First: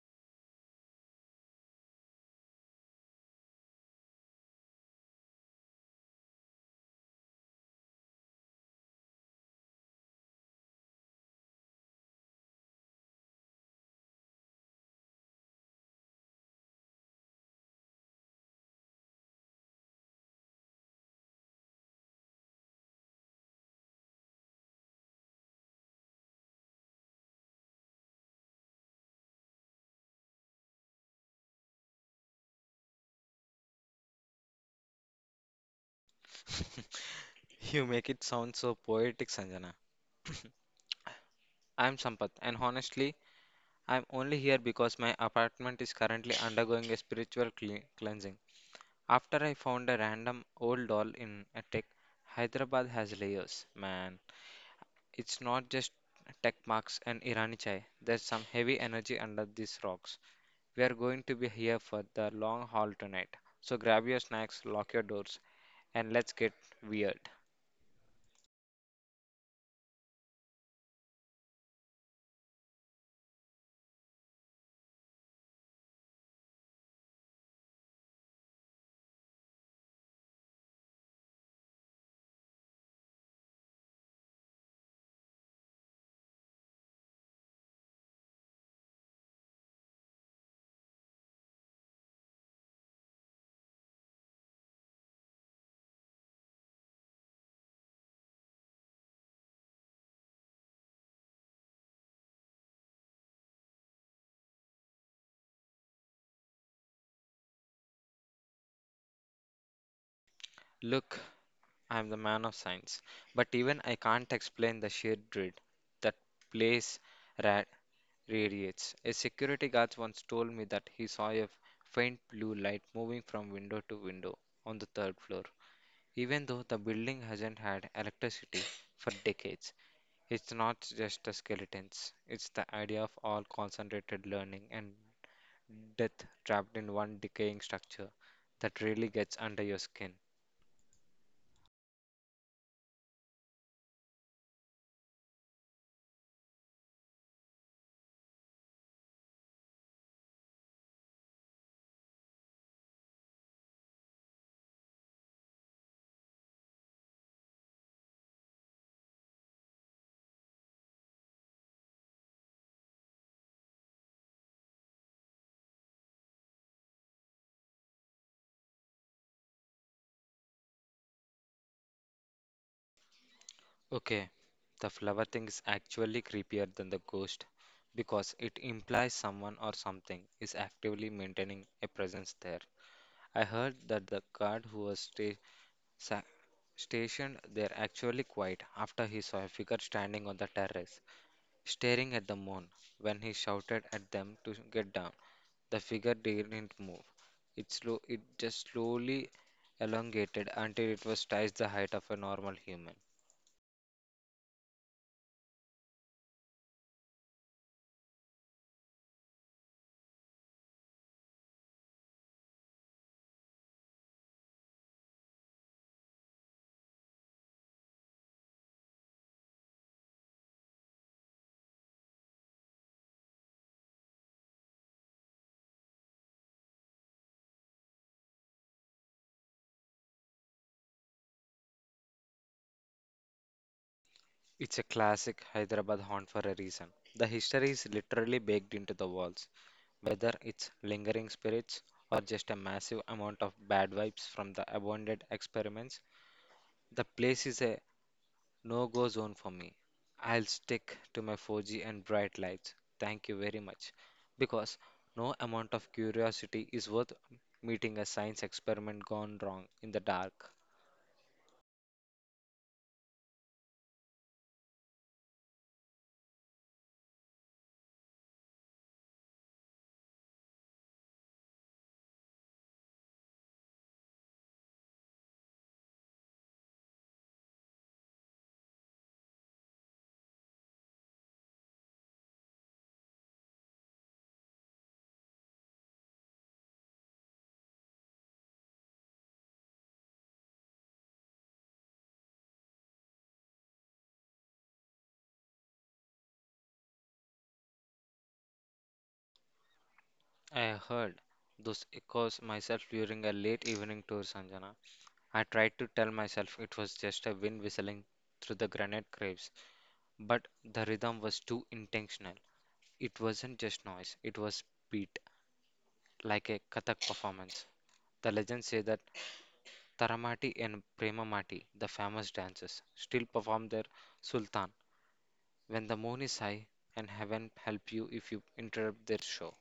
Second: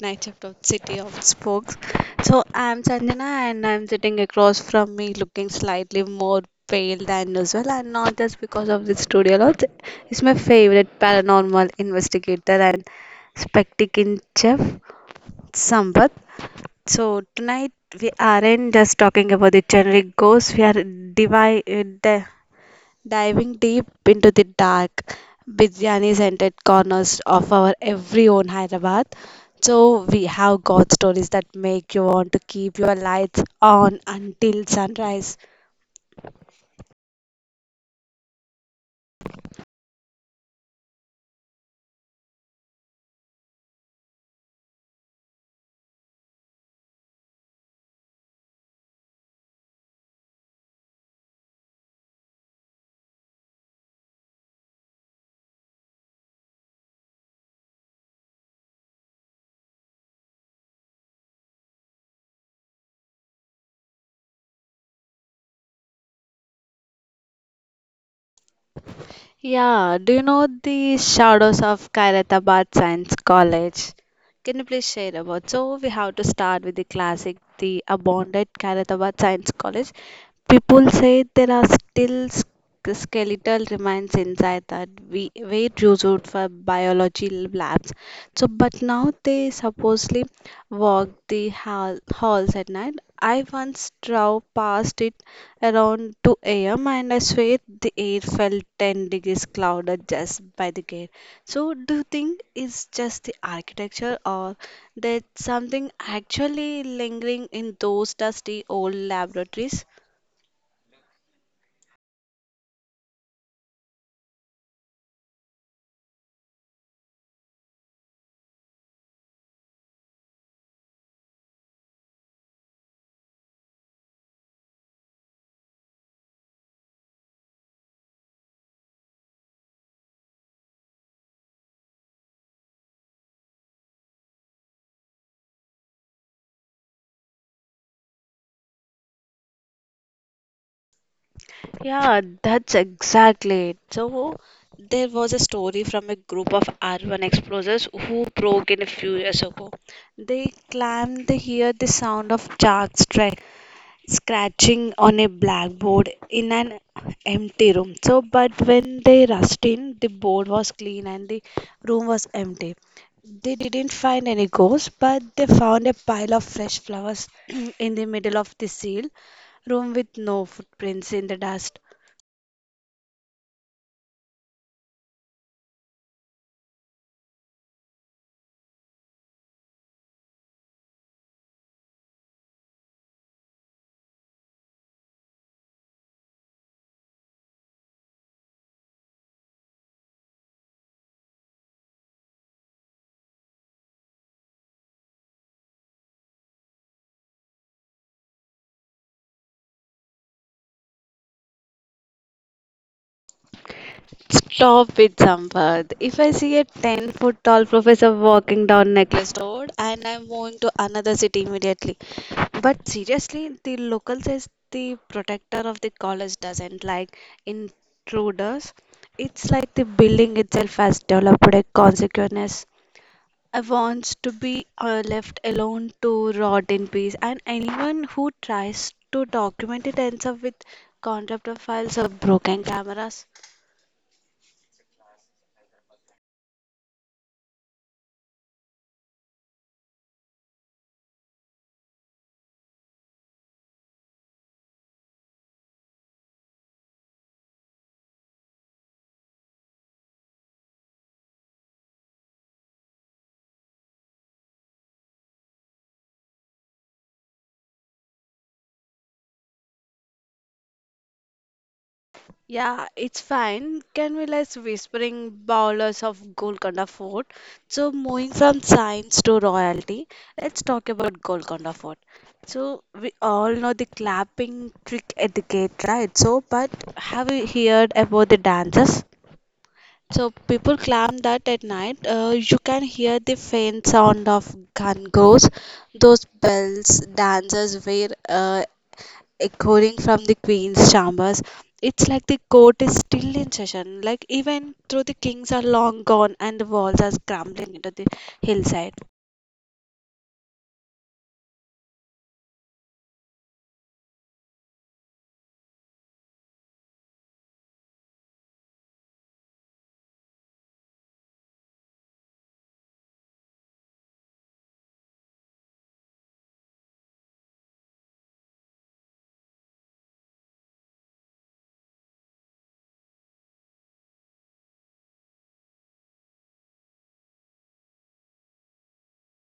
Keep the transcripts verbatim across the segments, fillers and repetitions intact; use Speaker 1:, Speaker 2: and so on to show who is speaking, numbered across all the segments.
Speaker 1: night shift of City of Spokes. So I'm Sanjana and I'm sitting across from me looking slightly more pale than usual and not just because of the studio lot. It's my favorite paranormal investigator and spectacular chef, Sambat. So tonight we aren't just talking about the generic ghosts, we are divi- uh, di- diving deep into the dark biryani scented corners of our every own Hyderabad. So, we have got stories that make you want to keep your lights on until sunrise.
Speaker 2: You make it sound so poetic, Sanjana. I'm Sampath, and honestly, I'm only here because my apartment is currently undergoing a spiritual cle- cleansing. After I found a random old doll in a tech, Hyderabad has layers, man. It's not just tech marks and Irani chai. There's some heavy energy under these rocks. We are going to be here for the long haul tonight. So grab your snacks, lock your doors, and let's get weird.
Speaker 1: Yeah, do you know the shadows of Khairatabad Science College? Can you please share about? So we have to start with the classic, the abandoned Khairatabad Science College. People say there are still sk- skeletal remains inside that we wait used for biology labs, so but now they supposedly walk the hall, halls at night. I once drove past it around two a m and I swear the air felt ten degrees clouded just by the gate. So, do you think it's just the architecture or there's something actually lingering in those dusty old laboratories?
Speaker 2: Look. I'm the man of science, but even I can't explain the sheer dread that place ra- radiates. A security guard once told me that he saw a faint blue light moving from window to window on the third floor. Even though the building hasn't had electricity for decades, it's not just the skeletons, it's the idea of all concentrated learning and death trapped in one decaying structure that really gets under your skin.
Speaker 1: Yeah, that's exactly it. So there was a story from a group of R one explorers who broke in a few years ago. They claimed they hear the sound of sharks try scratching on a blackboard in an empty room. So, but when they rushed in, the board was clean and the room was empty. They didn't find any ghosts, but they found a pile of fresh flowers in the middle of the sealed room with no footprints in the dust.
Speaker 2: Okay, the flower thing is actually creepier than the ghost because it implies someone or something is actively maintaining a presence there. I heard that the guard who was sta- sa- stationed there actually quite after he saw a figure standing on the terrace, staring at the moon. When he shouted at them to get down, the figure didn't move. It slow, it just slowly elongated until it was twice the height of a normal human.
Speaker 1: Stop it, Sampath. If I see a ten foot tall professor walking down Necklace Road and I'm moving to another city immediately. But seriously, the local says the protector of the college doesn't like intruders. It's like the building itself has developed a consequence. I wants to be uh, left alone to rot in peace, and anyone who tries to document it ends up with contempt of files or broken cameras.
Speaker 2: It's a classic Hyderabad haunt for a reason. The history is literally baked into the walls, whether it's lingering spirits or just a massive amount of bad vibes from the abandoned experiments. The place is a no-go zone for me. I'll stick to my four G and bright lights. Thank you very much. Because no amount of curiosity is worth meeting a science experiment gone wrong in the dark.
Speaker 1: Yeah, it's fine. Can we let's whispering bowlers of Golconda Fort? So moving from science to royalty, let's talk about Golconda Fort. So we all know the clapping trick at the gate, right? So, but have you heard about the dances? So people claim that at night uh, you can hear the faint sound of gun goes, those bells dancers wear, uh, echoing from the queen's chambers. It's like the court is still in session, like even though the kings are long gone and the walls are crumbling into the hillside.
Speaker 2: I heard those echoes myself during a late evening tour, Sanjana. I tried to tell myself it was just a wind whistling through the granite graves, but the rhythm was too intentional. It wasn't just noise, it was beat, like a Kathak performance. The legends say that Taramati and Premamati, the famous dancers, still perform their Sultan when the moon is high and heaven help you if you interrupt their show.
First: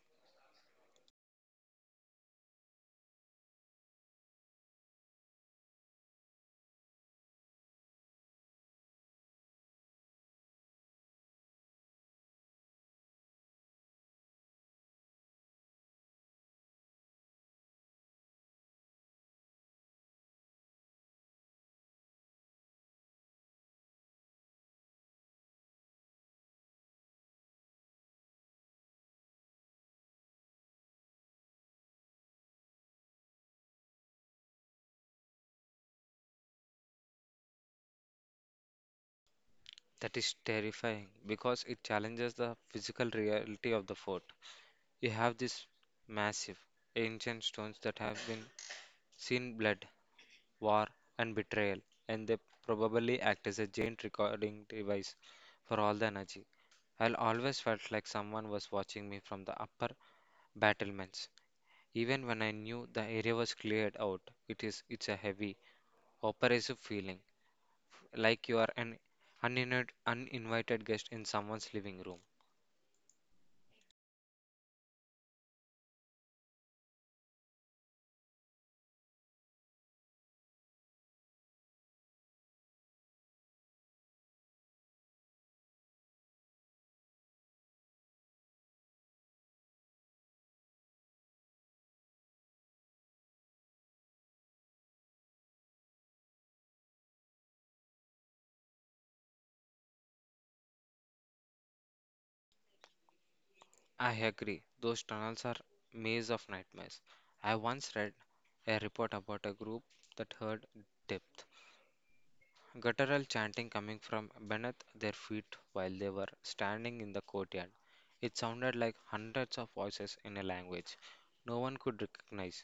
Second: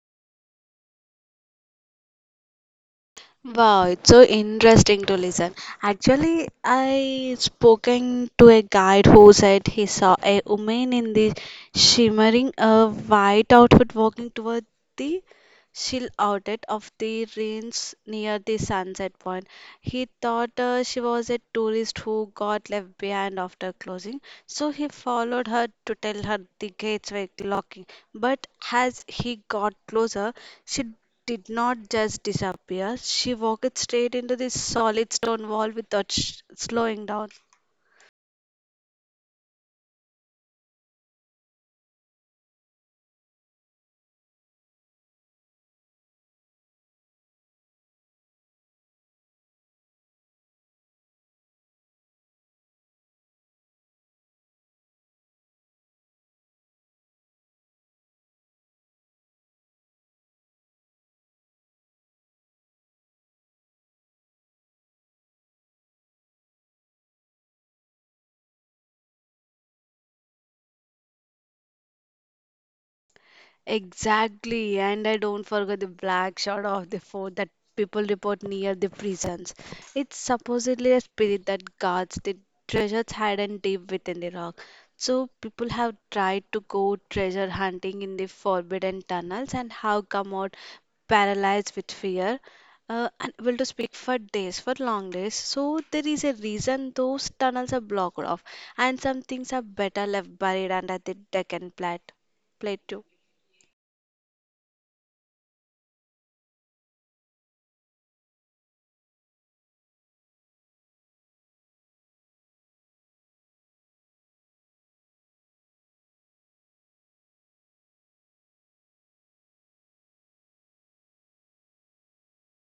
Speaker 1: Wow, it's so interesting to listen. Actually, I spoken to a guide who said he saw a woman in the shimmering a white outfit walking toward the chill outlet of the range near the sunset point. He thought uh, she was a tourist who got left behind after closing, so he followed her to tell her the gates were locking. But as he got closer, she did not just disappear, she walked straight into this solid stone wall without sh- slowing down.
Speaker 2: That is terrifying because it challenges the physical reality of the fort. You have these massive, ancient stones that have been seen blood, war, and betrayal, and they probably act as a giant recording device for all the energy. I always felt like someone was watching me from the upper battlements. Even when I knew the area was cleared out, it is it's a heavy, oppressive feeling, like you are an uninvited, uninvited guest in someone's living room.
Speaker 1: Exactly, and I don't forget the black shard of the fort that people report near the prisons. It's supposedly a spirit that guards the treasures hidden deep within the rock. So people have tried to go treasure hunting in the forbidden tunnels and have come out paralyzed with fear, uh, unable to speak for days, for long days. So there is a reason those tunnels are blocked off, and some things are better left buried under the Deccan plat- plateau.
Speaker 2: I agree. Those tunnels are maze of nightmares. I once read a report about a group that heard depth guttural chanting coming from beneath their feet while they were standing in the courtyard. It sounded like hundreds of voices in a language no one could recognize,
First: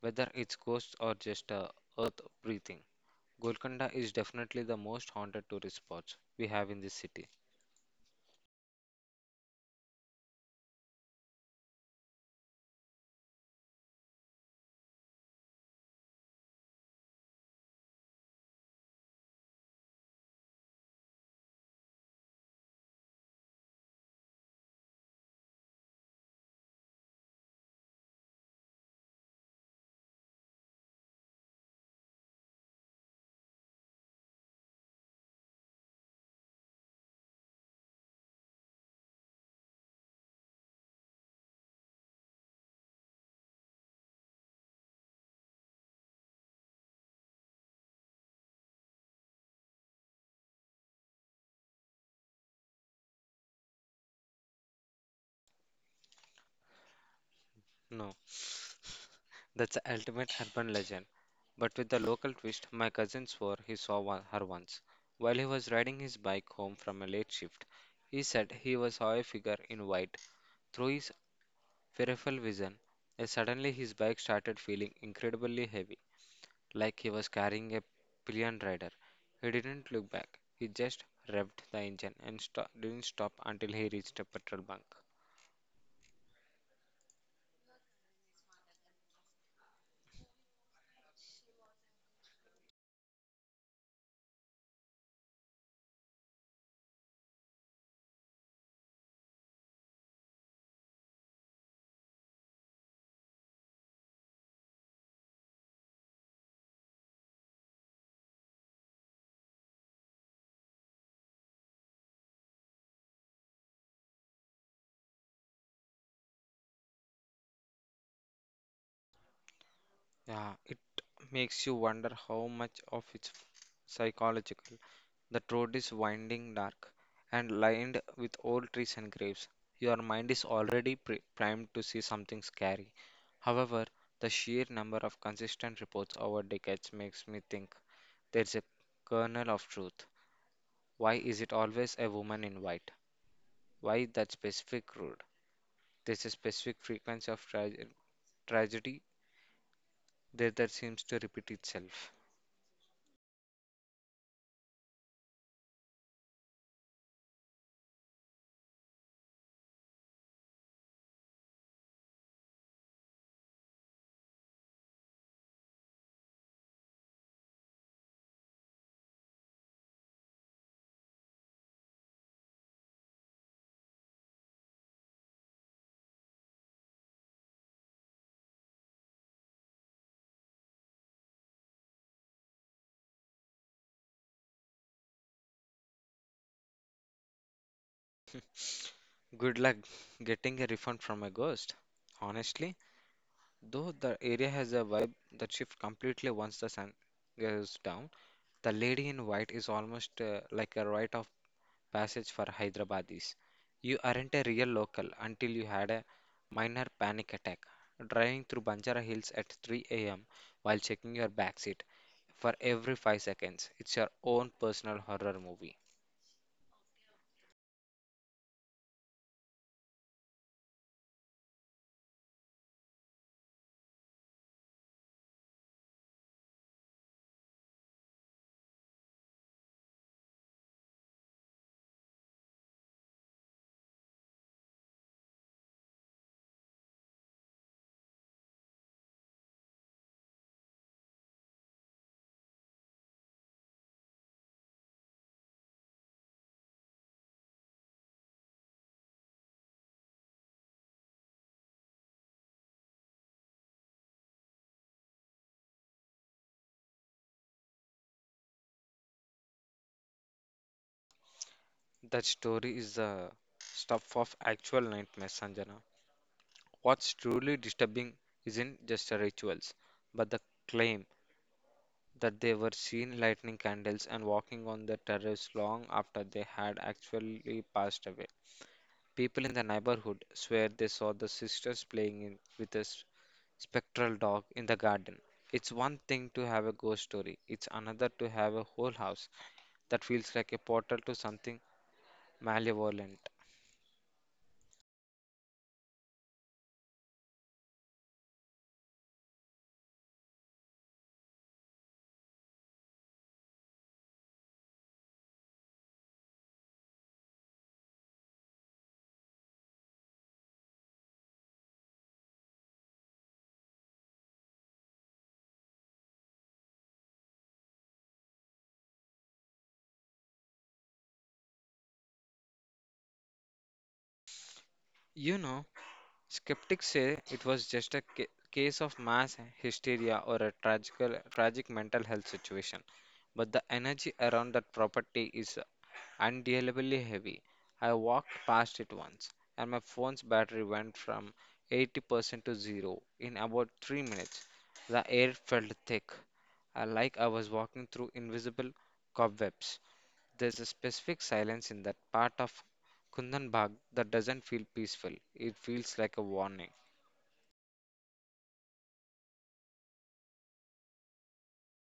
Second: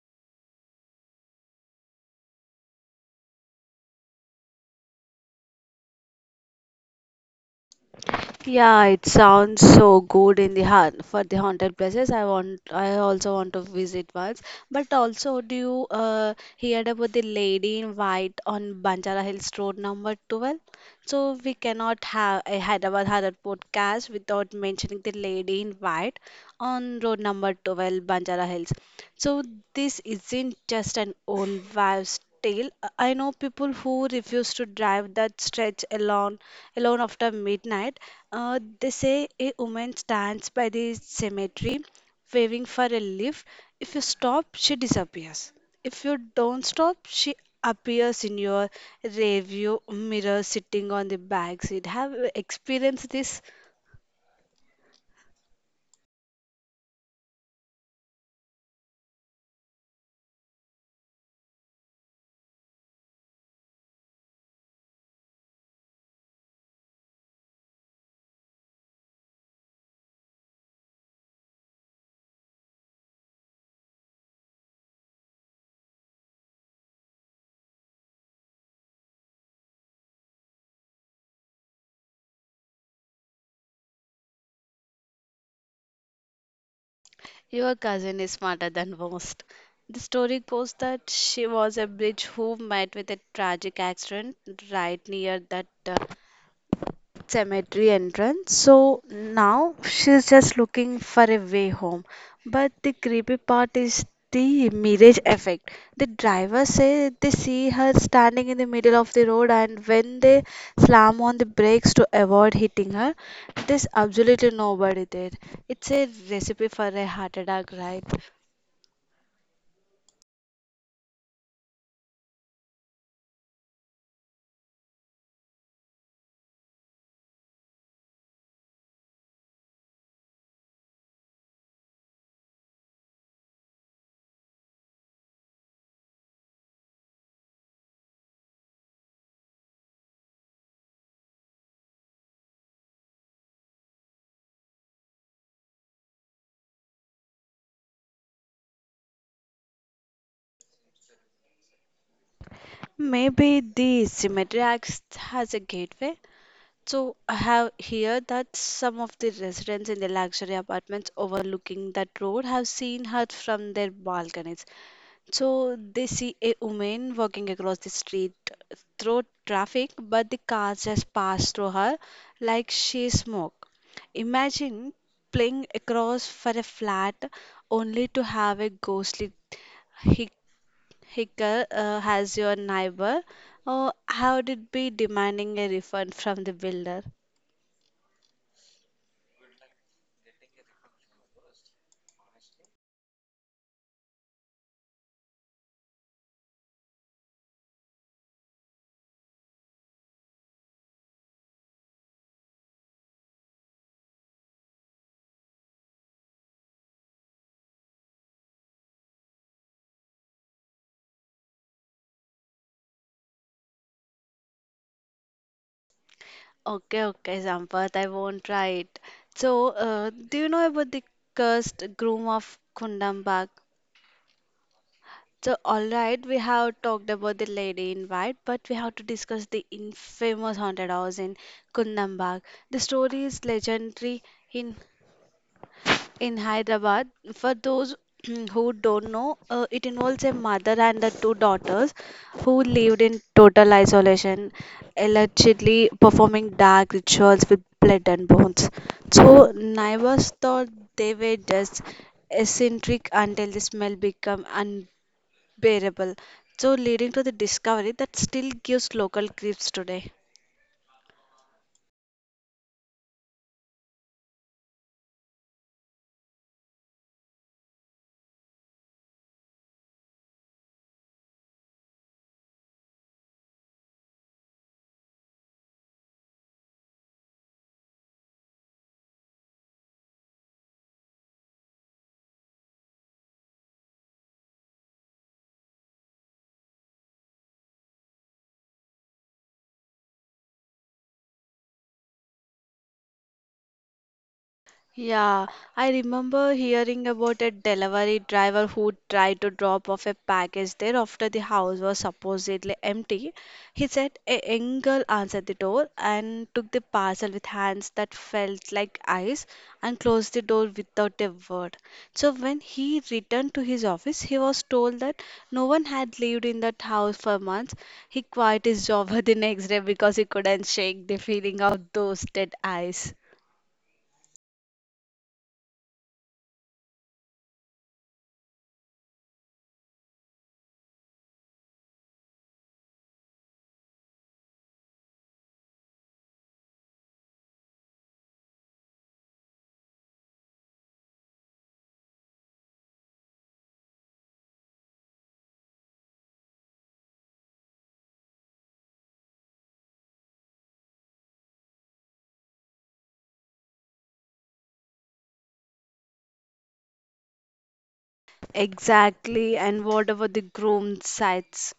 Speaker 2: whether it's ghosts or just uh, earth breathing. Golconda is definitely the most haunted tourist spot we have in this city.
Speaker 1: Yeah, it sounds so good in the hunt for the haunted places. I want, I also want to visit once. But also, do you uh, heard about the lady in white on Banjara Hills Road number twelve? So we cannot have a Hyderabad Horror podcast without mentioning the lady in white on road number twelve, Banjara Hills. So this isn't just an old wives' tale. I know people who refuse to drive that stretch alone alone after midnight. Uh, they say a woman stands by the cemetery waving for a lift. If you stop, she disappears. If you don't stop, she appears in your rearview mirror sitting on the back seat. Have you experienced this?
Speaker 2: No, that's the ultimate urban legend. But with the local twist, my cousin swore he saw one, her once. While he was riding his bike home from a late shift, he said he was saw a figure in white. Through his peripheral vision, uh, suddenly his bike started feeling incredibly heavy, like he was carrying a pillion rider. He didn't look back. He just revved the engine and sto- didn't stop until he reached a petrol bunk.
Speaker 1: Your cousin is smarter than most. The story goes that she was a bridge who met with a tragic accident right near that uh, cemetery entrance. So now she's just looking for a way home. But the creepy part is the mirage effect. The driver say they see her standing in the middle of the road and when they slam on the brakes to avoid hitting her, there's absolutely nobody there. It's a recipe for a heart attack, right?
Speaker 2: Yeah, it makes you wonder how much of it's psychological. The road is winding dark and lined with old trees and graves. Your mind is already pre primed to see something scary. However, the sheer number of consistent reports over decades makes me think there's a kernel of truth. Why is it always a woman in white? Why that specific road? There's a specific frequency of tra tragedy that, that seems to repeat itself.
Speaker 1: Maybe the cemetery acts as a gateway. So I have here that some of the residents in the luxury apartments overlooking that road have seen her from their balconies. So they see a woman walking across the street through traffic, but the cars just pass through her like she smoke. Imagine playing across for a flat only to have a ghostly hic- hicker uh, as your neighbor, or how did be demanding a refund from the builder?
Speaker 2: Good luck getting a refund from a ghost. Honestly, though the area has a vibe that shifts completely once the sun goes down, the lady in white is almost uh, like a rite of passage for Hyderabadis. You aren't a real local until you had a minor panic attack driving through Banjara Hills at three a m while checking your backseat for every five seconds. It's your own personal horror movie.
Speaker 1: Okay, okay, Sampath, I won't try it. So, uh, do you know about the cursed groom of Kundam? So, all right, we have talked about the lady in white, but we have to discuss the infamous haunted house in Kundam. The story is legendary in in Hyderabad. For those who don't know, uh, it involves a mother and the two daughters who lived in total isolation, allegedly performing dark rituals with blood and bones. So neighbors thought they were just eccentric until the smell became unbearable. So leading to the discovery that still gives local creeps today.
Speaker 2: That story is the stuff of actual nightmares, Sanjana. What's truly disturbing isn't just the rituals, but the claim that they were seen lighting candles and walking on the terrace long after they had actually passed away. People in the neighborhood swear they saw the sisters playing in, with a s- spectral dog in the garden. It's one thing to have a ghost story, it's another to have a whole house that feels like a portal to something malevolent.
Speaker 1: Yeah, I remember hearing about a delivery driver who tried to drop off a package there after the house was supposedly empty. He said a young girl answered the door and took the parcel with hands that felt like ice and closed the door without a word. So when he returned to his office, he was told that no one had lived in that house for months. He quit his job the next day because he couldn't shake the feeling of those dead eyes.
Speaker 2: You know, Skeptics say it was just a ca- case of mass hysteria or a tragical, tragic mental health situation, but the energy around that property is undealably heavy. I walked past it once, and my phone's battery went from eighty percent to zero in about three minutes. The air felt thick, uh, like I was walking through invisible cobwebs. There's a specific silence in that part of Kundanbag that doesn't feel peaceful. It feels like a warning.
Speaker 1: Exactly, and whatever the groom sites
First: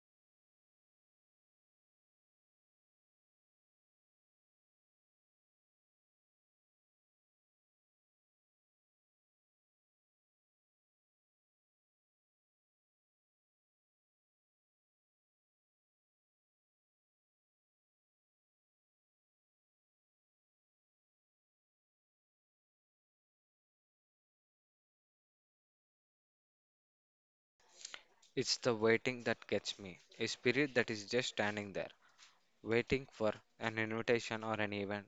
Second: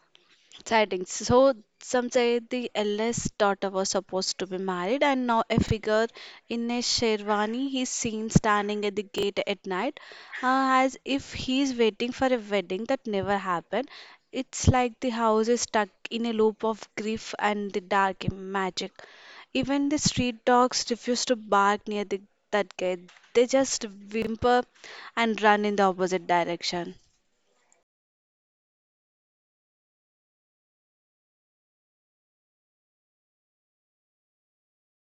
Speaker 1: sightings. So some say the eldest daughter was supposed to be married, and now a figure in a sherwani is seen standing at the gate at night, uh, as if he is waiting for a wedding that never happened. It's like the house is stuck in a loop of grief and the dark magic. Even the street dogs refuse to bark near the, that gate. They just whimper and run in the opposite direction.
Speaker 2: It's the waiting that gets me. A spirit that is just standing there, waiting for an invitation or an event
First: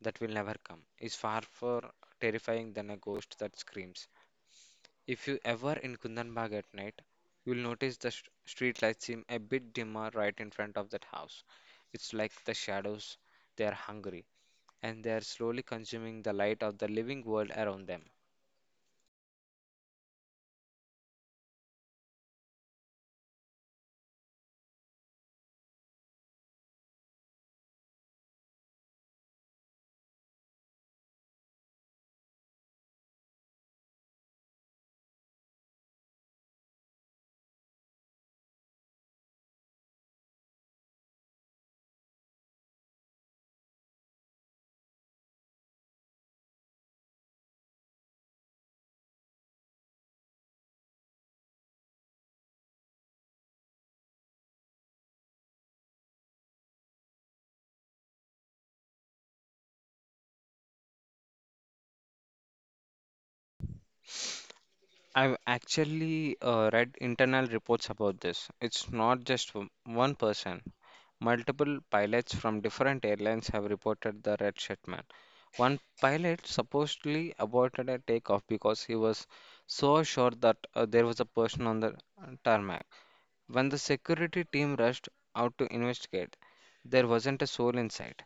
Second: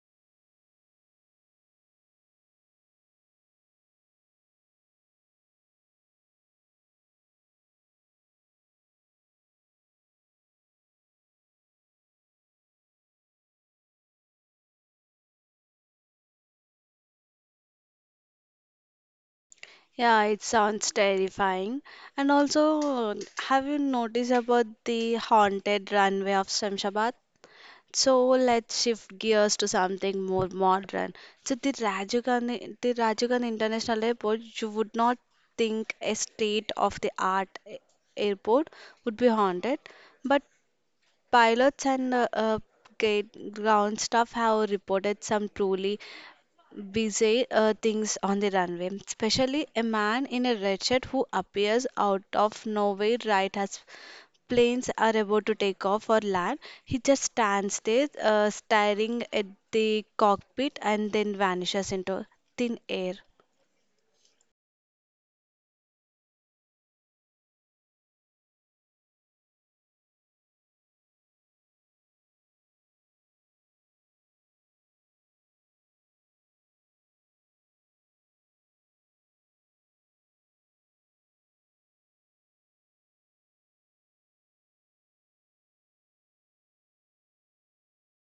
Speaker 2: that will never come, is far more terrifying than a ghost that screams. If you ever in Kundanbag at night, you'll notice the sh- street lights seem a bit dimmer right in front of that house. It's like the shadows, they are hungry, and they are slowly consuming the light of the living world around them.
Speaker 1: Yeah, it sounds terrifying. And also, have you noticed about the haunted runway of Shamshabad? So let's shift gears to something more modern. So the Rajiv Gandhi, the Rajiv Gandhi International Airport, you would not think a state-of-the-art a- airport would be haunted, but pilots and uh, uh, gate ground staff have reported some truly Busy uh, things on the runway, especially a man in a red shirt who appears out of nowhere right as planes are about to take off or land. He just stands there, uh, staring at the cockpit, and then vanishes into thin air.
Speaker 2: I've actually uh, read internal reports about this. It's not just w- one person. Multiple pilots from different airlines have reported the red shirt man. One pilot supposedly aborted a takeoff because he was so sure that uh, there was a person on the uh, tarmac. When the security team rushed out to investigate, there wasn't a soul inside,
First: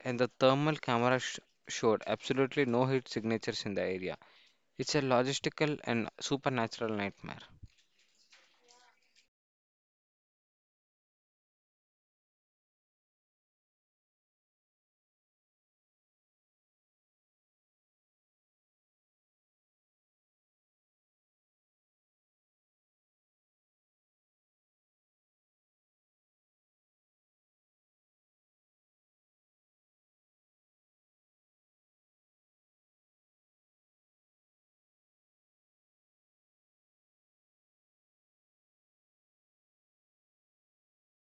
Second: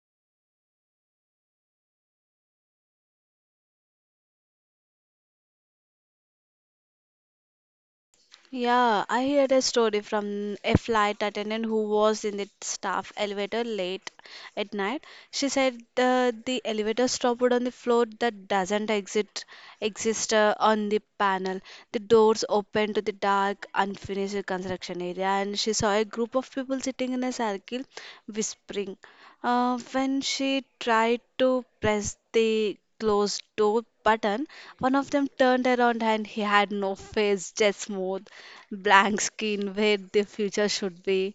Speaker 2: and the thermal camera sh- showed absolutely no heat signatures in the area. It's a logistical and supernatural nightmare.
Speaker 1: Yeah, I heard a story from a flight attendant who was in the staff elevator late at night. She said uh, the elevator stopped on the floor that doesn't exit exist uh, on the panel. The doors opened to the dark, unfinished construction area, and she saw a group of people sitting in a circle, whispering. Uh, when she tried to press the closed door button, one of them turned around and he had no face, just smooth, blank skin where the future should be.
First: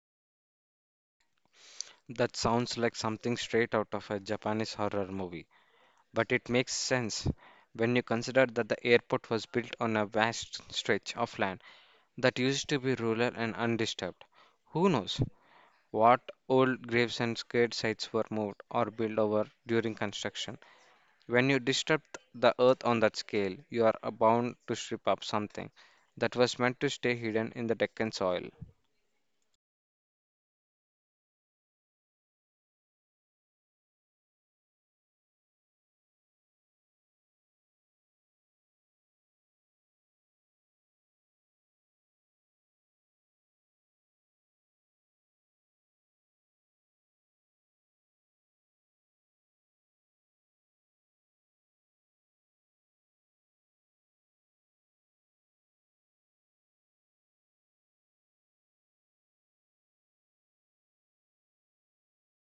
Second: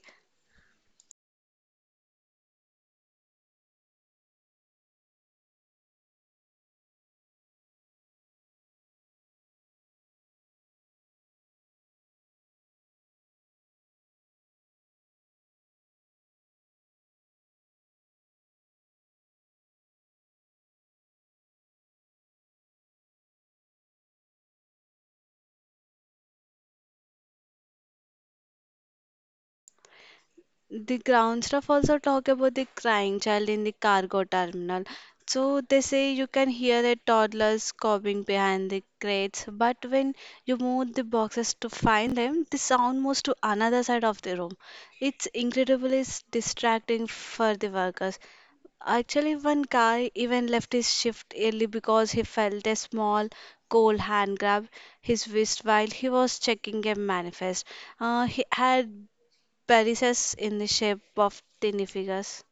Speaker 2: That sounds like something straight out of a Japanese horror movie, but it makes sense when you consider that the airport was built on a vast stretch of land that used to be rural and undisturbed. Who knows what old graves and scared sites were moved or built over during construction? When you disturb the earth on that scale, you are bound to strip up something that was meant to stay hidden in the Deccan soil.
Speaker 1: The ground staff also talk about the crying child in the cargo terminal. So they say you can hear a toddler sobbing behind the crates, but when you move the boxes to find them, the sound moves to another side of the room. It's incredibly s- distracting for the workers. Actually, one guy even left his shift early because he felt a small, cold hand grab his wrist while he was checking a manifest. Uh, he had varices in the shape of tiny figures.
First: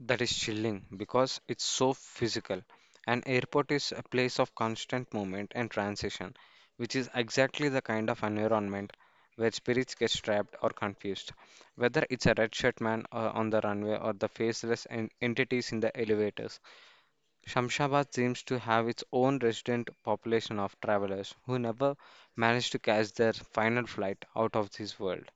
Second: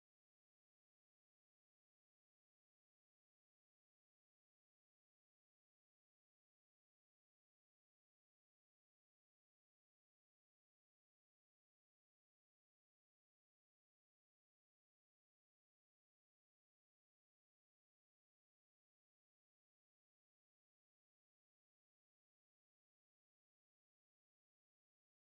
Speaker 2: That is chilling because it's so physical. An airport is a place of constant movement and transition, which is exactly the kind of environment where spirits get trapped or confused. Whether it's a red shirt man uh, on the runway or the faceless en- entities in the elevators, Shamshabad seems to have its own resident population of travelers who never manage to catch their final flight out of this world.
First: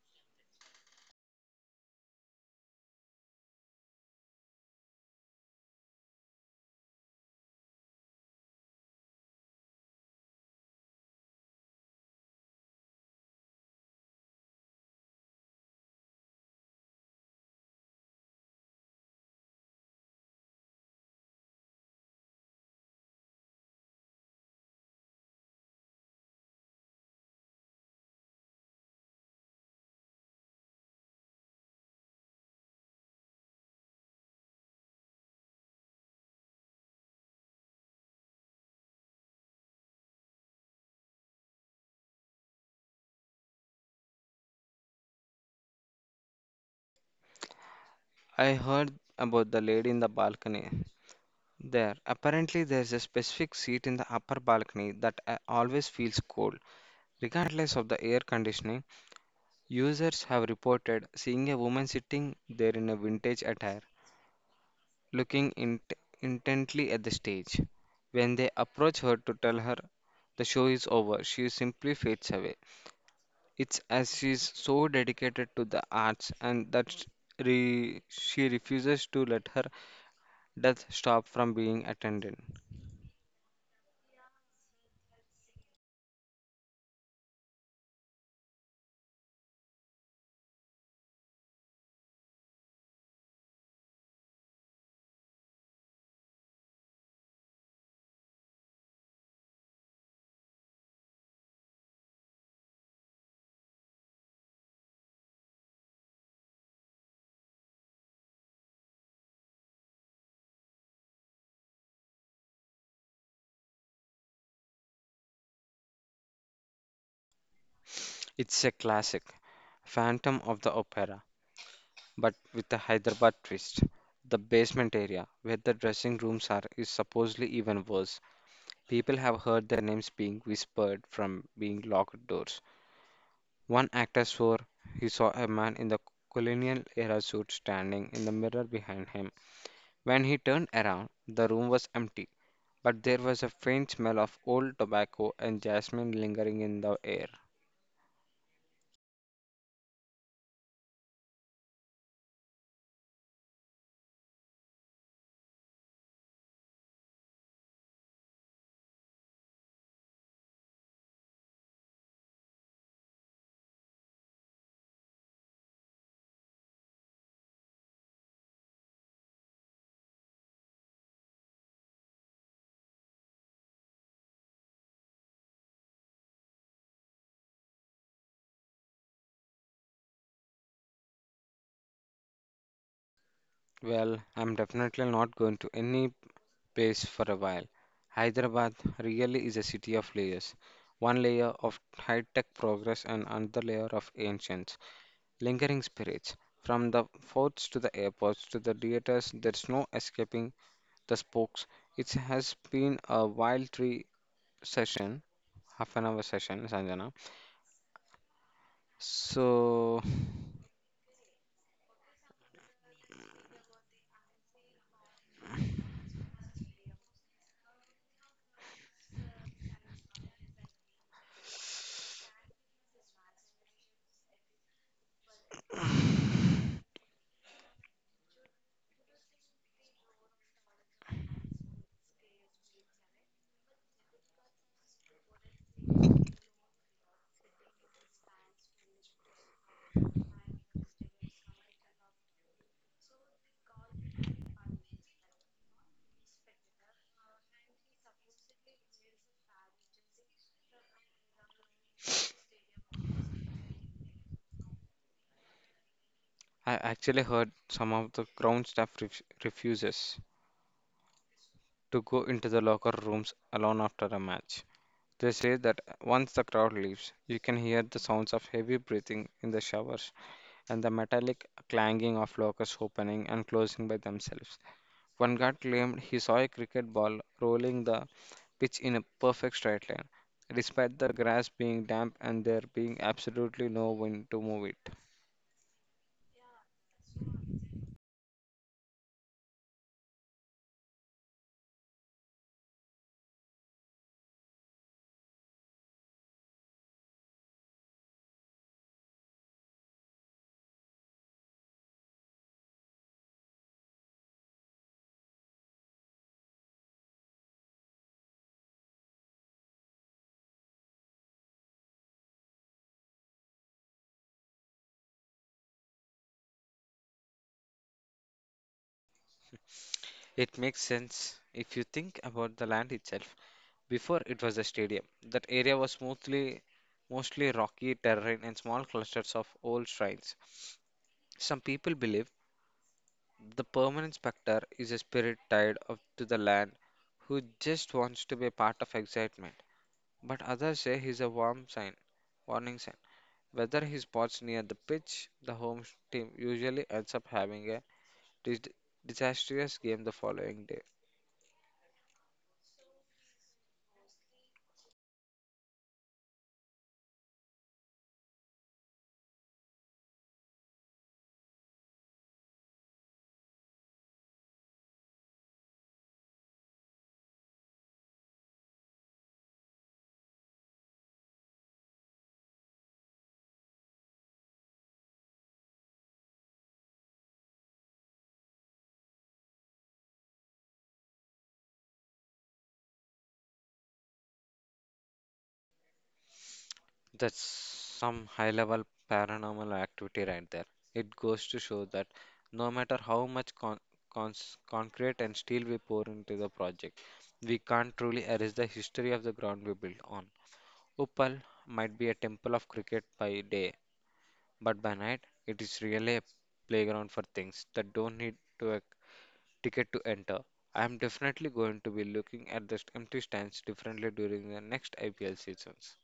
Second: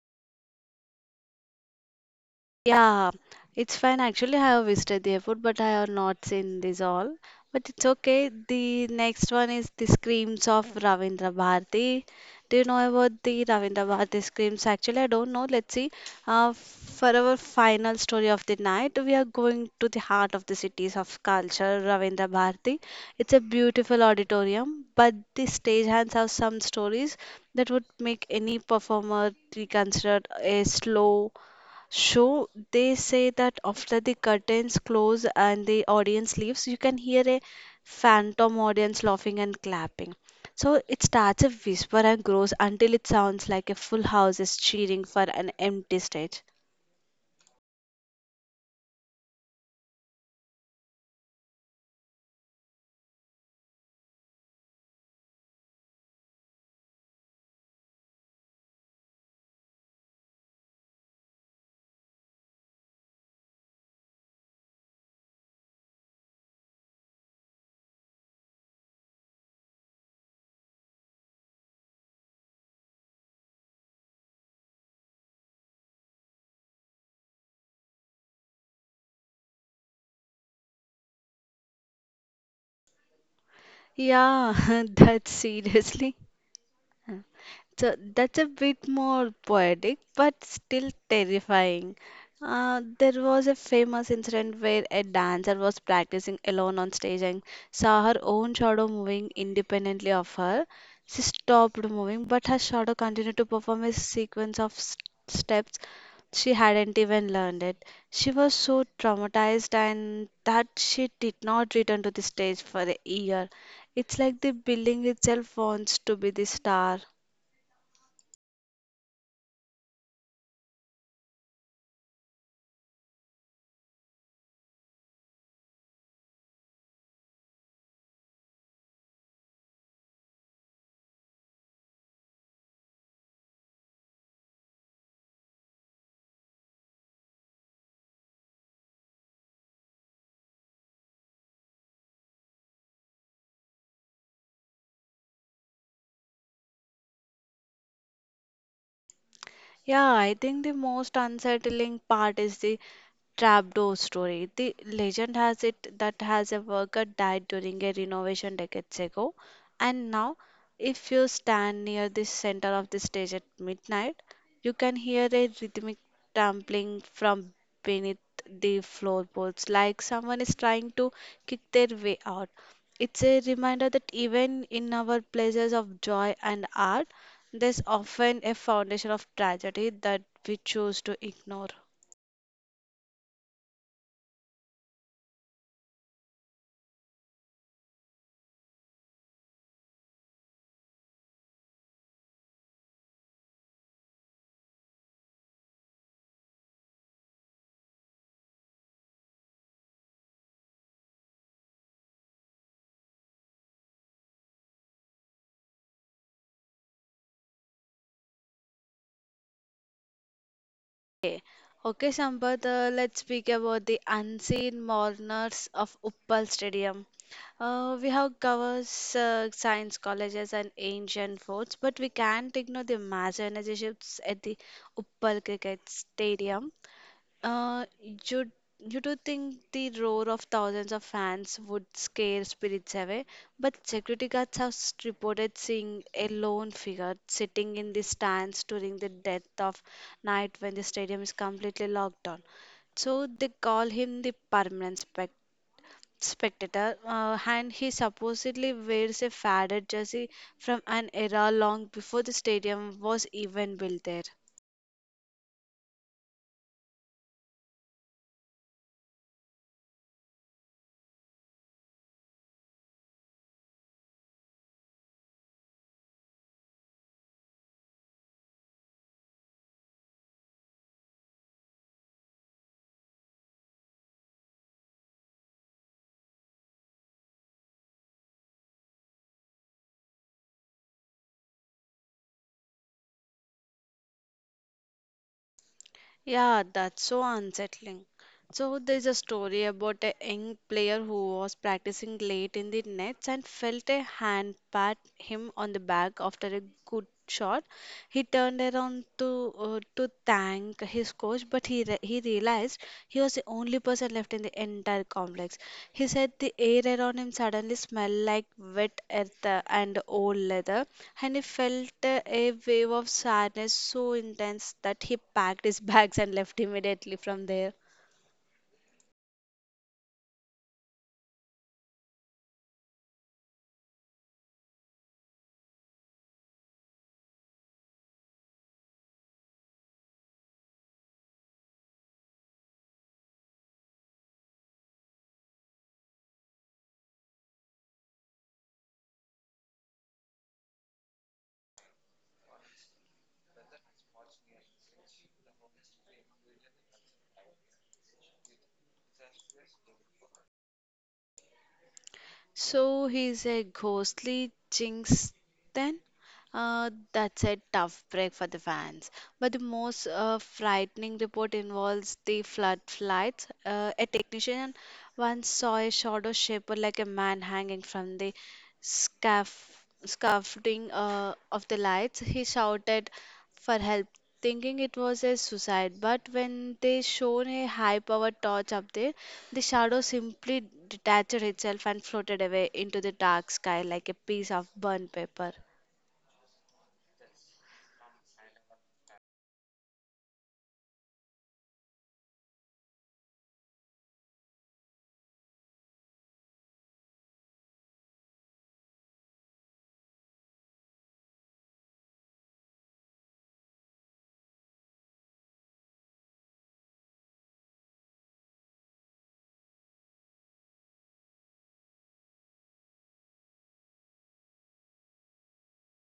Speaker 1: Yeah, it's fine. Actually, I have visited the airport, but I have not seen this all. But it's okay. The next one is the screams of Ravindra Bharati. Do you know about the Ravindra Bharati screams? Actually, I don't know. Let's see. Uh, for our final story of the night, we are going to the heart of the cities of culture, Ravindra Bharati. It's a beautiful auditorium, but the stagehands have some stories that would make any performer reconsider a slow show. They say that after the curtains close and the audience leaves, you can hear a phantom audience laughing and clapping. So it starts a whisper and grows until it sounds like a full house is cheering for an empty stage.
Speaker 2: I heard about the lady in the balcony there. Apparently, there's a specific seat in the upper balcony that uh, always feels cold. Regardless of the air conditioning, users have reported seeing a woman sitting there in a vintage attire looking int- intently at the stage. When they approach her to tell her the show is over, she simply fades away. It's as she's so dedicated to the arts and that sh- re- she refuses to let her death stop from being attended.
Speaker 1: Yeah, that's seriously So that's a bit more poetic, but still terrifying. Uh, there was a famous incident where a dancer was practicing alone on stage and saw her own shadow moving independently of her. She stopped moving, but her shadow continued to perform a sequence of s- steps she hadn't even learned it. She was so traumatized and that she did not return to the stage for a year. It's like the building itself wants to be the star.
Speaker 2: It's a classic, Phantom of the Opera, but with a Hyderabad twist. The basement area, where the dressing rooms are, is supposedly even worse. People have heard their names being whispered from being locked doors. One actor swore he saw a man in the colonial era suit standing in the mirror behind him. When he turned around, the room was empty, but there was a faint smell of old tobacco and jasmine lingering in the air.
Speaker 1: Yeah, I think the most unsettling part is the trapdoor story. The legend has it that has a worker died during a renovation decades ago, and now, if you stand near the center of the stage at midnight, you can hear a rhythmic trampling from beneath the floorboards, like someone is trying to kick their way out. It's a reminder that even in our places of joy and art, there's often a foundation of tragedy that we choose to ignore.
Speaker 2: Well, I'm definitely not going to any place for a while. Hyderabad really is a city of layers. One layer of high tech progress and another layer of ancients. Lingering spirits. From the forts to the airports to the theaters, there's no escaping the spokes. It has been a wild tree session, half an hour session, Sanjana. So
Speaker 1: Okay, okay, Sampath, uh, let's speak about the unseen mourners of Uppal Stadium. Uh, we have covers uh, science colleges and ancient forts, but we can't ignore the massive energy shifts at the Uppal Cricket Stadium. Uh, you you do think the roar of thousands of fans would scare spirits away, but security guards have s- reported seeing a lone figure sitting in the stands during the death of night when the stadium is completely locked down. So they call him the permanent spec spectator, uh, and he supposedly wears a faded jersey from an era long before the stadium was even built there.
Speaker 2: I actually heard some of the ground staff ref- refuses to go into the locker rooms alone after a match. They say that once the crowd leaves, you can hear the sounds of heavy breathing in the showers and the metallic clanging of lockers opening and closing by themselves. One guard claimed he saw a cricket ball rolling the pitch in a perfect straight line, despite the grass being damp and there being absolutely no wind to move it.
Speaker 1: Yeah, that's so unsettling. So there's a story about a young player who was practicing late in the nets and felt a hand pat him on the back after a good shot. He turned around to uh, to thank his coach, but he re he realized he was the only person left in the entire complex. He said the air around him suddenly smelled like wet earth uh, and old leather, and he felt uh, a wave of sadness so intense that he packed his bags and left immediately from there.
Speaker 2: It makes sense if you think about the land itself. Before it was a stadium, that area was mostly mostly rocky terrain and small clusters of old shrines. Some people believe the permanent specter is a spirit tied of to the land who just wants to be a part of excitement. But others say he's a warm sign, warning sign. Whether he spots near the pitch, the home sh- team usually ends up having a dis- disastrous game the following day.
Speaker 1: So he's a ghostly jinx then? Uh, that's a tough break for the fans. But the most uh, frightening report involves the floodlights. Uh, a technician once saw a shadow shape or like a man hanging from the scaff- scaffolding uh, of the lights. He shouted for help, thinking it was a suicide. But when they shone a high-powered torch up there, the shadow simply detached itself and floated away into the dark sky like a piece of burnt paper.
Speaker 2: That's some high level paranormal activity right there. It goes to show that no matter how much con- cons- concrete and steel we pour into the project, we can't truly erase the history of the ground we built on. Uppal might be a temple of cricket by day, but by night, it is really a playground for things that don't need to a ticket to enter. I am definitely going to be looking at the empty stands differently during the next I P L seasons.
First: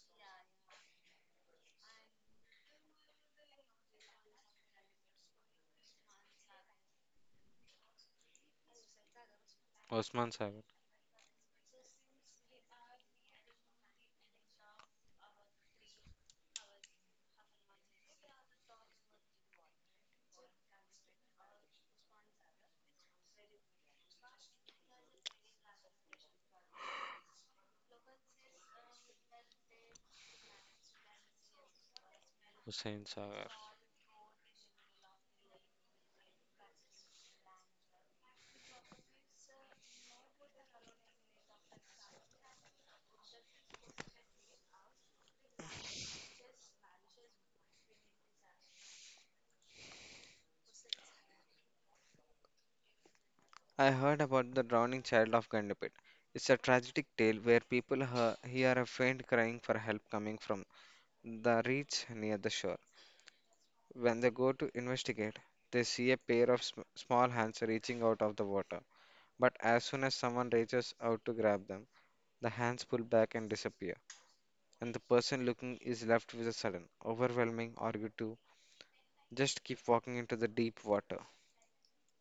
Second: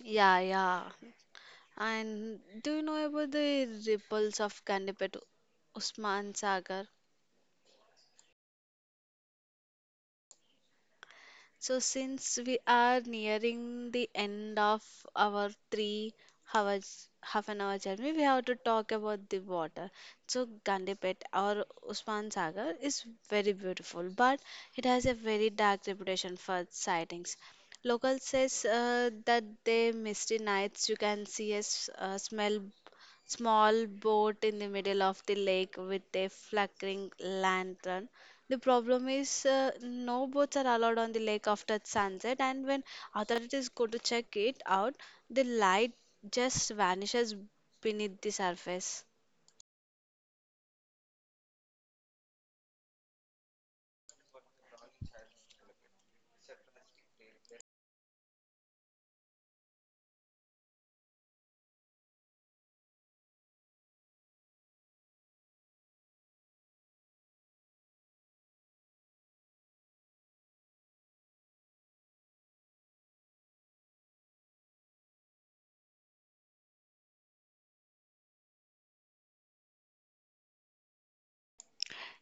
Speaker 1: Yeah, yeah. And do you know about the ripples of Gandipet Usman Sagar?
Speaker 2: Osman Sagar,
Speaker 1: So, since we are nearing the end of our three hours, half an hour journey, we have to talk about the water. So, Gandipet or Usman Sagar is very beautiful, but it has a very dark reputation for sightings. Local says uh, that the misty nights you can see a s- a smell
Speaker 2: Hussein Sagar.
Speaker 1: small boat in the middle of the lake with a flickering lantern. The problem is uh, no boats are allowed on the lake after sunset, and when authorities go to check it out, the light just vanishes beneath the surface.
Speaker 2: I heard about the drowning child of Gandipet. It's a tragic tale where people hear, hear a faint crying for help coming from the reach near the shore. When they go to investigate, they see a pair of sm- small hands reaching out of the water. But as soon as someone reaches out to grab them, the hands pull back and disappear, and the person looking is left with a sudden, overwhelming urge to just keep walking into the deep water.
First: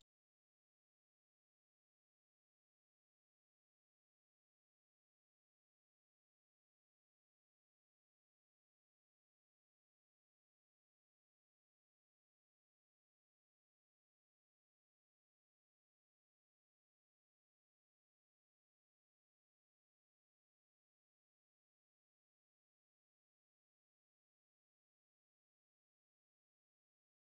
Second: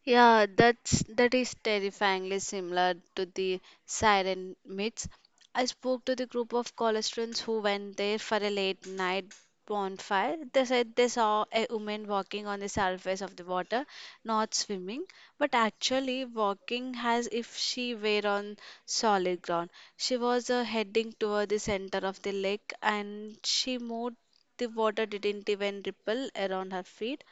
Speaker 1: Yeah, that's that is terrifyingly similar to the siren myths. I spoke to the group of college students who went there for a late night bonfire. They said they saw a woman walking on the surface of the water, not swimming, but actually walking as if she were on solid ground. She was uh, heading toward the center of the lake and she moved the water didn't even ripple around her feet.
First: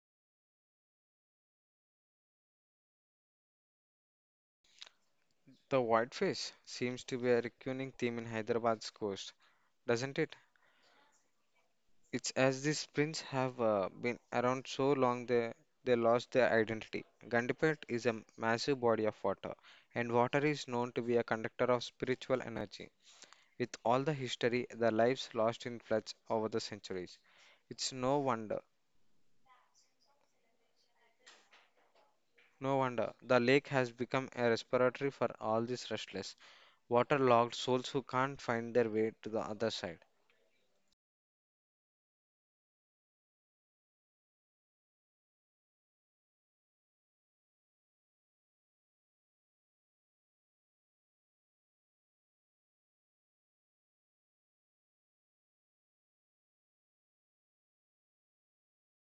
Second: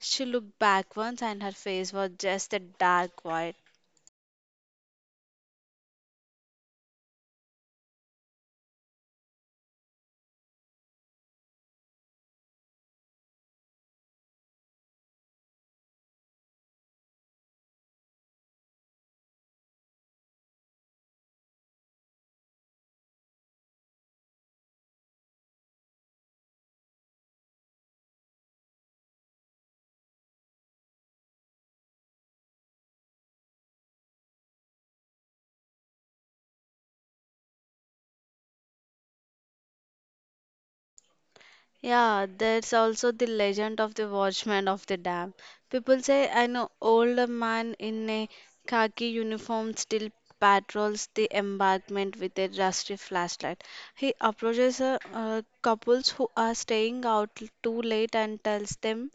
Speaker 1: She looked back once and her face was just a dark void.
Speaker 2: The whitefish seems to be a recurring theme in Hyderabad's coast, doesn't it? It's as these prints have uh, been around so long they they lost their identity. Gandipet is a massive body of water, and water is known to be a conductor of spiritual energy. With all the history, the lives lost in floods over the centuries, it's no wonder, no wonder the lake has become a respiratory for all these restless, waterlogged souls who can't find their way to the other side.
Speaker 1: Yeah, there's also the legend of the watchman of the dam. People say an old man in a khaki uniform still patrols the embankment with a rusty flashlight. He approaches uh, uh, couples who are staying out too late and tells them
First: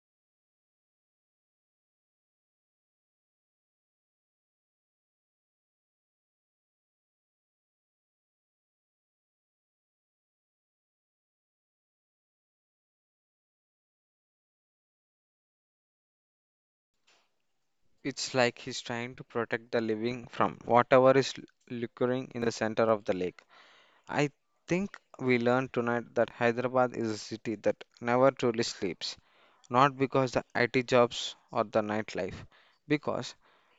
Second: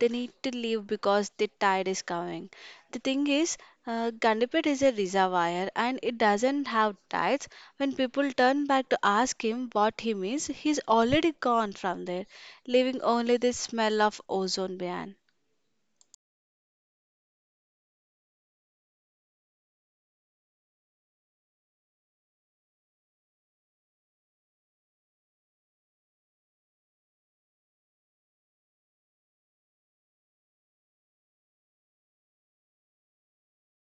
Speaker 1: they need to leave because the tide is coming. The thing is, uh, Gandipet is a reservoir and it doesn't have tides. When people turn back to ask him what he means, he's already gone from there, leaving only the smell of ozone behind.
Speaker 2: It's like he's trying to protect the living from whatever is l- lurking in the center of the lake. I think we learned tonight that Hyderabad is a city that never truly sleeps, not because the I T jobs or the nightlife, because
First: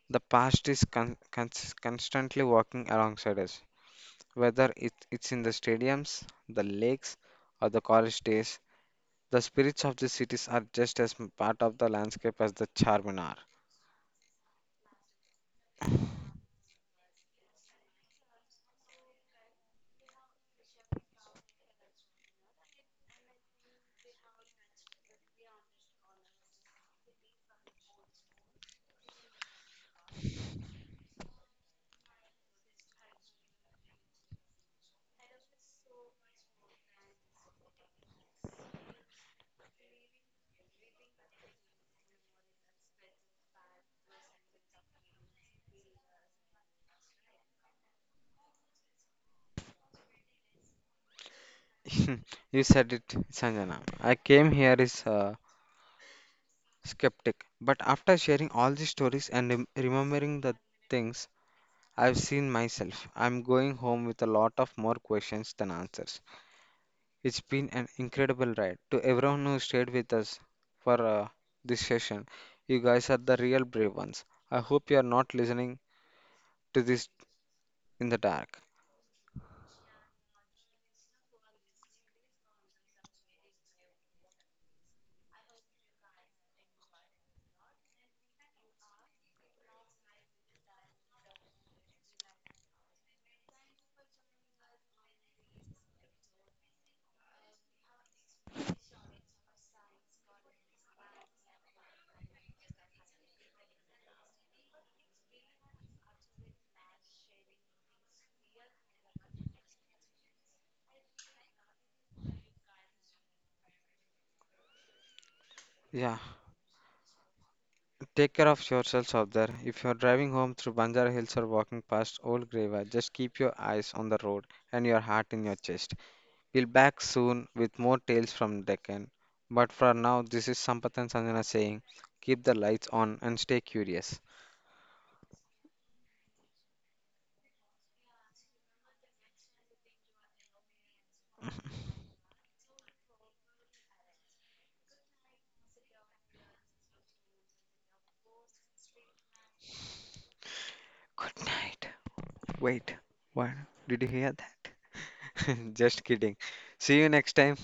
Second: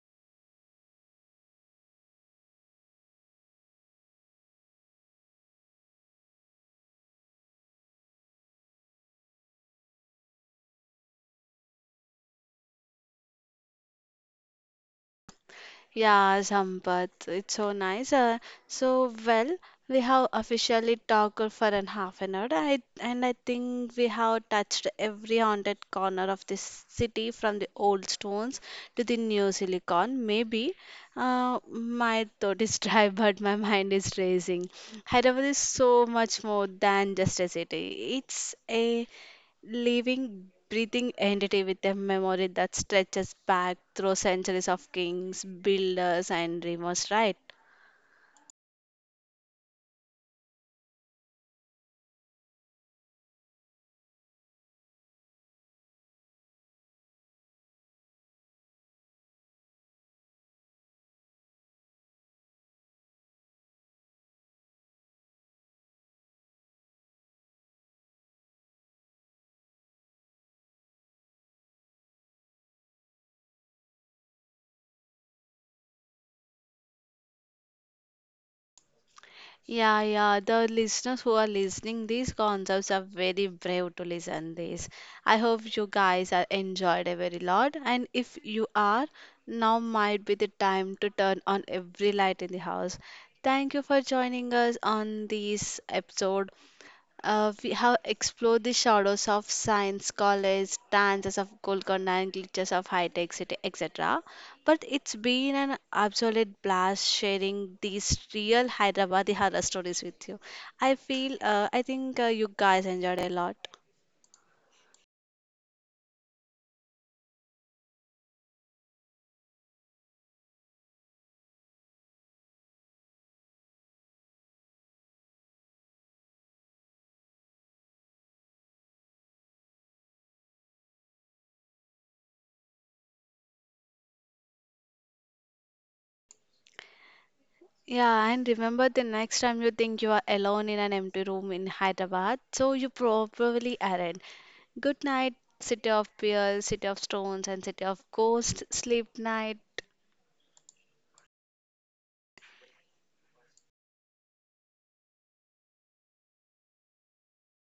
Speaker 2: the past is con- cons- constantly walking alongside us. Whether it, it's in the stadiums, the lakes, or the college days, the spirits of the cities are just as m- part of the landscape as the Charminar.
Speaker 1: Yeah, Sampath, it's so nice. Uh, so well, we have officially talked for an half an hour, I, and I think we have touched every haunted corner of this city, from the old stones to the new silicon. Maybe uh, my thought is dry, but my mind is racing. Hyderabad is so much more than just a city. It's a living, breathing entity with a memory that stretches back through centuries of kings, builders, and dreamers, right?
Speaker 2: You said it, Sanjana. I came here is uh, skeptic, but after sharing all these stories and rem- remembering the things I've seen myself, I'm going home with a lot of more questions than answers. It's been an incredible ride. To everyone who stayed with us for uh, this session, you guys are the real brave ones. I hope you are not listening to this in the dark.
Speaker 1: Yeah, yeah. The listeners who are listening, these concepts are very brave to listen this. I hope you guys are enjoyed a very lot. And if you are, now might be the time to turn on every light in the house. Thank you for joining us on this episode. Uh, we have explored the shadows of science, college, dances of Golconda, and glitches of high-tech city, et cetera. But it's been an absolute blast sharing these real Hyderabadi horror stories with you. I feel, uh, I think uh, you guys enjoyed a lot.
Speaker 2: Yeah, take care of yourselves out there. If you're driving home through Banjara Hills or walking past Old Graveyard, just keep your eyes on the road and your heart in your chest. We'll back soon with more tales from Deccan. But for now, this is Sampath and Sanjana saying, keep the lights on and stay curious.
Speaker 1: Yeah, and remember the next time you think you are alone in an empty room in Hyderabad, so you probably aren't. Good night, city of pearls, city of stones, and city of ghosts. Sleep night.
Speaker 2: Good night. Wait, what? Did you hear that? Just kidding. See you next time.